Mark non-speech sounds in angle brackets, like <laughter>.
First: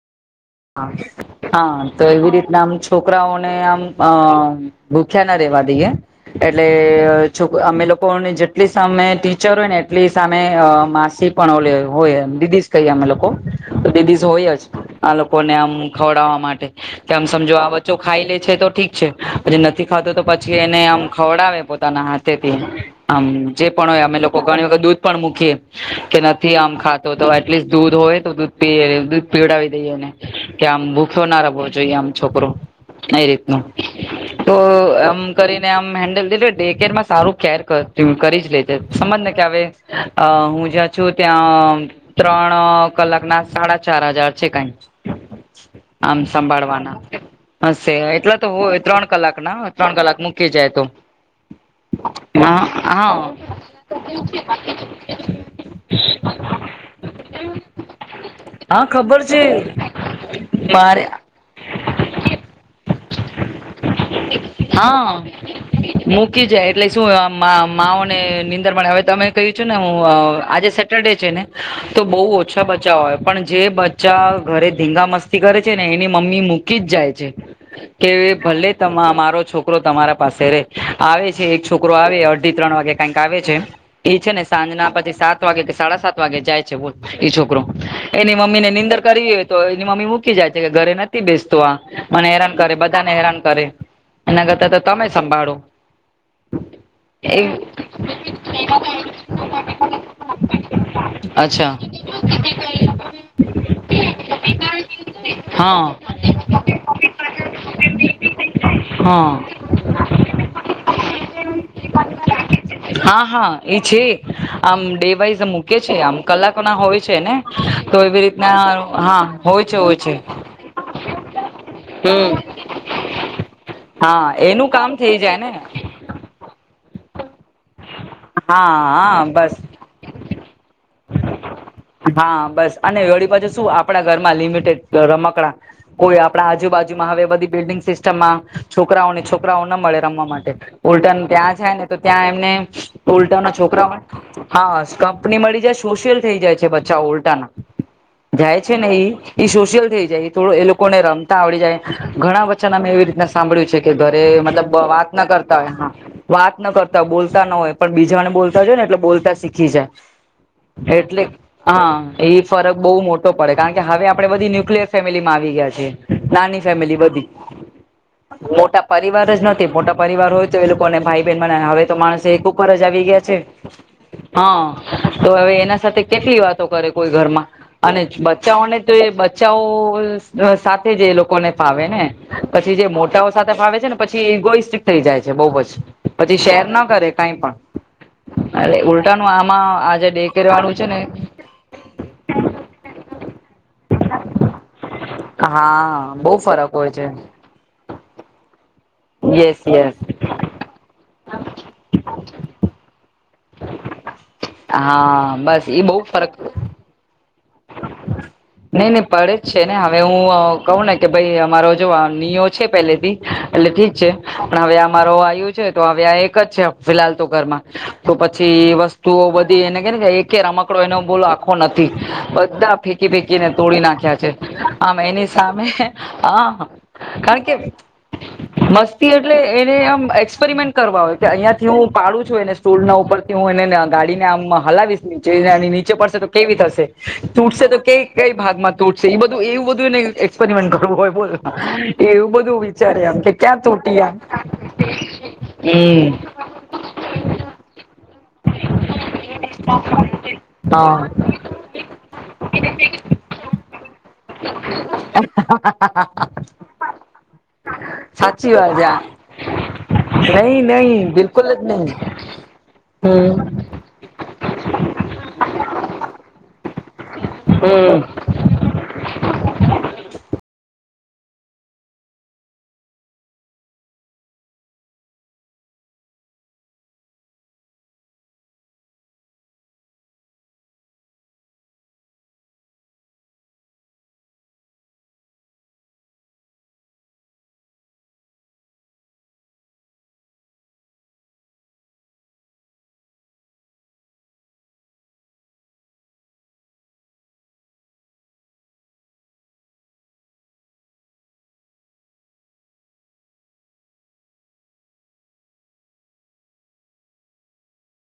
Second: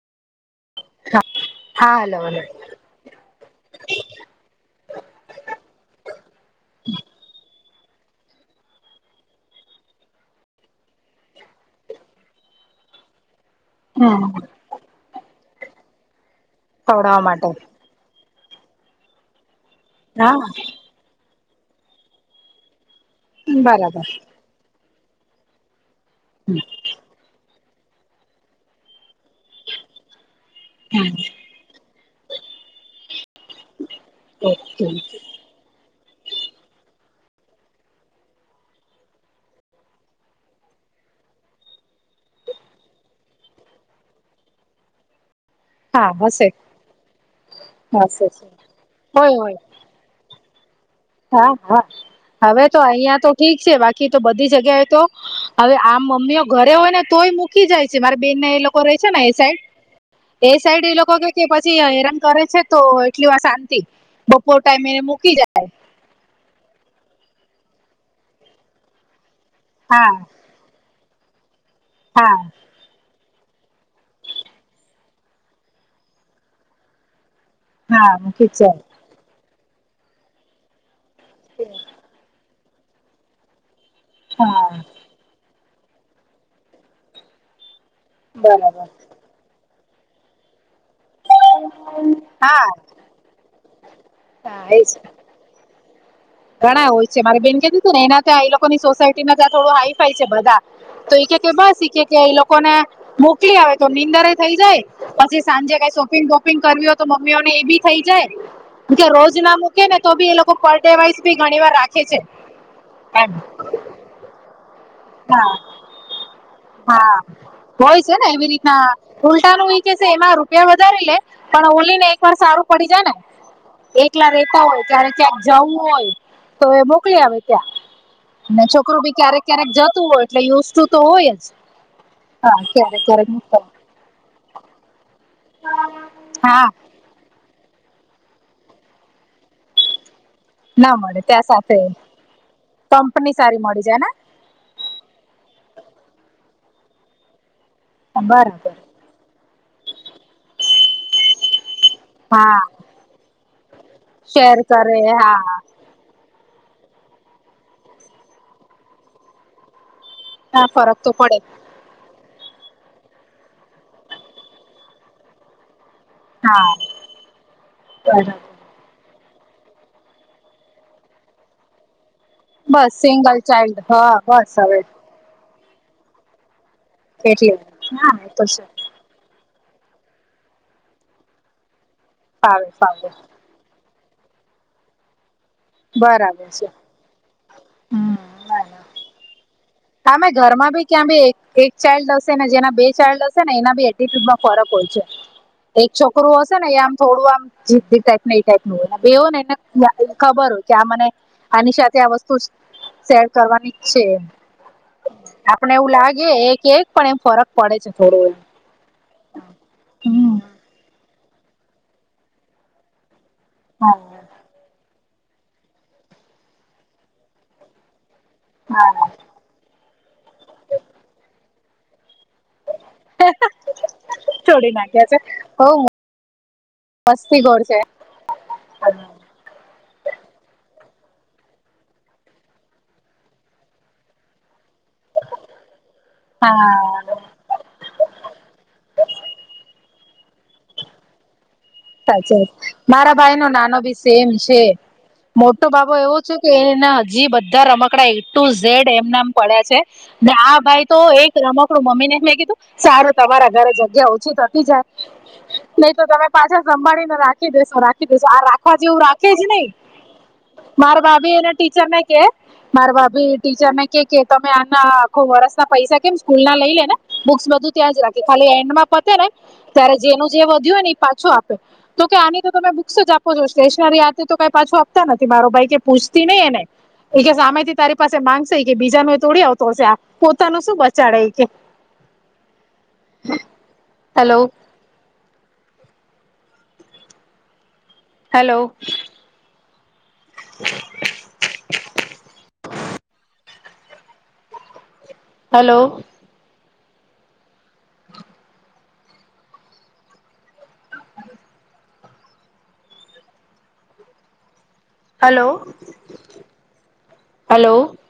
હા તો હલો એવી હલો રીતના આમ છોકરાઓને આમ અ ભૂખ્યા ના રે દઈએ એટલે અમે લોકોને જેટલી સામે ટીચર હોય ને એટલી સામે માસી પણ હોય સ કહી આ લોકો લેધસ હમ હોય જ આ લોકોને આમ ખવડાવવા માટે કે ખવડાવવા આમ માટે સમજો આ બચ્ચો ખાઈ લેજ છે તો ઠીક છે પછી નથી ખાતું તો પછી હા એને આમ ખવડાવે પોતાના હાથે થી આમ જે પણ હોય બરાબર અમે લોકો ઘણી વખત દૂધ પણ મૂકીએ કે નથી આમ ખાતો તો એટલી દૂધ હોય તો દૂધ પી દૂધ પીવડાવી દઈએને કે આમ હમ ભૂખો ના રબવો જોઈએ આમ છોકરો એ રીત ન તો ઓકે એમ કરીને આમ હેન્ડલ લીધું ડે કેરમાં સારું કેર કરી જ લેજે સમજને કે હવે હું જ્યાં છું ત્યાં ત્રણ કલાક ના સાડા ચાર હજાર છે કઈક હા આમ હશે સંભાળવાના હ હશે એટલા તો હોય ત્રણ કલાક હોય હોય ના ત્રણ કલાક મુક કે જાય તો હા હા હા હવે તો હા અહિયાં તો ઠીક છે બાકી તો બધી જગ્યાએ તો હવે આમ મમ્મીઓ ઘરે હોય ને તોય મૂકી જાય છે મારા બેન એ લોકો હા રે છે ને ખબર એ સાઈડ એ સાઈડ એ મારે લોકો કે કે પછી હેરાન કરે છે તો એટલી વા શાંતિ બપોર ટાઈમે હા મૂકી જાય મૂકી જાય એટલે શું માઓને નીંદર હવે તમે કહ્યું છું ને હું હા આજે સેડે છે ને તો બહુ હા ઓછા બચાવ હોય પણ જે બચ્ચા ઘરે ધીંગા મસ્તી કરે છે ને એની મમ્મી મૂકી જ જાય છે હા કે મૂકી ભલે મારો છોકરો તમારા પાસે રે આવે છે એક જાય છોકરો આવે થી ત્રણ વાગે કઈક આવે છે એ છે ને સાંજ હા ના પછી સાત વાગે સાડા સાત વાગે જાય છે બોલ એ છોકરો એની મમ્મી બરાબર નિંદર તો એની મમ્મી મૂકી જાય છે કે ઘરે નથી બેસતો આ મને હેરાન હા કરે બધા ને હેરાન કરે એના હા કરતા તો એજ તમે સંભાળો ઘણા હોય છે એ મારે બેન કધી તું ને એના ત્યાં એ લોકોની સોસાયટી ના ત્યાં થોડું હાઈ ફાઈ છે બધા તો ી કે અચ્છા બસ શીખે કે એ લોકોને મોકલી આવે તો નીંદરે થઇ જાય પછી સાંજે કઈ હા શોપિંગ બોપિંગ કરવી હો તો મમ્મીઓને એ બી થઇ જાય કે હા રોજ ના મૂકે ને તો ભી એ લોકો પરેવાય હા એમ હા એ છે આમ દે હા મૂકે છે આમ કલાકો ના હોય છે ને તો એવી રીતના હા ઉલટા ન હોય છે એ કે હોય એમાં રૂપિયા વધારી લે પણ ઓલી ને છે એક વાર સારું પડી જાય ને હા એકલા રહેેતા એનું હોય કામ ત્યારે થઈ જાય ક્યાંક ને જવું હોય તો એ મોકલી આવે ત્યાં હા અનેને છોકરોું બી હા ક્યારેક બસ ક્યારેક જતો ય તો હોય જ હા ક શ આપણા ઘરમાં લિમિટેડ રમકડા કોઈ આપણા હા આજુબાજુમાં હવે બધી બિલ્ડિંગ સિસ્ટમ માં છોકરાઓને છોકરાઓ ન મળે રમવા માટે ના મળે ઉલ્ટન ત્યાં સાથે જાય ને તો ત્યાં એમને કંપની ઉલ્ટન ના સારી મળી છોકરા જાય ને હા કંપની મળી જાય સોશિયલ થઈ જાય છે બચ્ા ઉલટા ના જાય બરાબર છે ને એ સોશિયલ થઈ જાય એ થોડું એ લોકોને રમતા આવડી જાય ઘણા હા વચ્ચાના મેં એવી રીતના સાંભળ્યું છે કે ઘરે શેર મતલબ કરે વાત ના કરતા હા હોય વાત ન કરતાય બોલતા ન હોય પણ બીજાવાને બોલતા હોય ને એટલે બોલતા શીખી જાય હા ફરક તો એટલે પડે હા એ ફરક બહુ મોટો પડે કારણ કે હવે આપડે બધી ન્યુક્લિયર ફેમિલી માં આવી ગયા છીએ નાની હા ફેમિલી બધી બરાબર મોટા પ પરિવાર જ નથી મોટા પરિવાર હોય તો એ લોકો અને ભાઈ બહેન બને હવે તો માણસ એક ઉપર જ બસ આવી ગયા છે સિંગલ ચાઇલ્ડ બસ હવે હા તો હવે. એ સાથે કેટલી વાતો કરે કોઈ ઘરમાં એટલે અને હા એ છે બચ્ચાઓને તો. બચ્ચાઓ સાથે જે લોકોને ફાવે ને ફાવે પછી જે ફાવે મોટાઓ સાથે ફાવે છે ને. પછી એ ગોઈ સસ્ટિક થઈ જાય છે. બ પછી બરાબર છે શેર ના કરે કઈ પણ ઉલટાનું આમાં. આજે ડે આમે કેર ઘર માં વાળું છે ભી ને ક્યાં ભી એક એક ચાઇલ્ડ હશે ને જેના. ડ હશે ને એના બી એટટ્યુડમાં ફરક હોય છે. એક હા છોકરું બહુ હશે ને ફરક હોય આમ છે થોડું આમ જી ટપ એ ટાઈપ ન હોય. બેવો ને એને યસ યસ ખબર હોય કે આ મને આની સાથે આ વસ્તુ. શેર કરવાની છે હા આપણે એવું લાગે એક એક પણ એમ. ફરક પડે છે થોડો એમ નઈ નહી પડે જ છે ને હવે હમ હું કહ ના. કે ભાઈ અમારો જો આ નિયો છે પેલે થી એટલે ઠીક છે હા પણ હવે આ. મારો આવું છે તો હવે આ એક જ છે ફિહાલ તો ઘરમાં. તો પછી એ હા વસ્તુઓ બધી એને કે કે એક રમકડો એનો બોલ આખો નથી. બધા ફેંકી ફેકીને તોડી નાખ્યા છે છોડી આમ નાખ્યા છે એની સામે હ. ગોડ છે. મસ્તી એટલે એને આમ એક્સપેરિમેન્ટ. કરવા આવે કે અહિયાં થી હું પાડું છું એને સ્ટૂલ ના ઉપરથી હું એને ગાડીને આમ. હલાવીશ નીચે અને નીચે પડશે તો કેવી થશે. હા તૂટશે તો ક કઈ ભાગ માં તૂટશે એ બધું એવું બધું એ એક્સપેરિમેન્ટ કરવું હોયો. એવું સાચે બધું મારા વિચાર્યા કે ભાઈ નો ક્યાં નાનો બી તૂટીયા. સેમ છે મોટો બાબો એવો છે કે એના હજી બધા રમકડા એ ટુ ઝેડ એમનામ પડ્યા છે. ને આ ભાઈ હા તો એક રમક. મમ્મી ને મેં કીધું સારું તમારા ઘરે જગ્યા ઓછીતી જાય નહી તો તમે પાછા. સંંબાળીને રાખી દેેશો રાખી દેસો આ સાચી રાખવા વાત આ જેવું રાખે જ નહી. નહી નહી મારા ભાભી એને બિલકુલ જ ટીચર નહી ને કે મારા હમ ભાભી ટીચર ને કે કે તમે આના. આખુ વરસ ના પૈસા કેમ સ્કૂલ ના લ. બુક્સ બધું ત્યાં હમ જ રાખે ખાલી એન્ડમાં પતે ને ત્યારે જેનું જે વધ્યું ને એ પાછું આપ. <inaudible> તો કે આની તો તમે બુક્સ જ આપો છો સ્ટેશનરીતે તો કઈ પાછું આપતા નથી મારો ભાઈ કે પૂછતી નહી એને. એ કે સામેથી તારી પાસે માંગશે કે બીજા ન એ તોડી આવતો હશે પોતાનું શું બચાડે કે. <inaudible> Hello. Hello. <inaudible> Hello. Hello hello.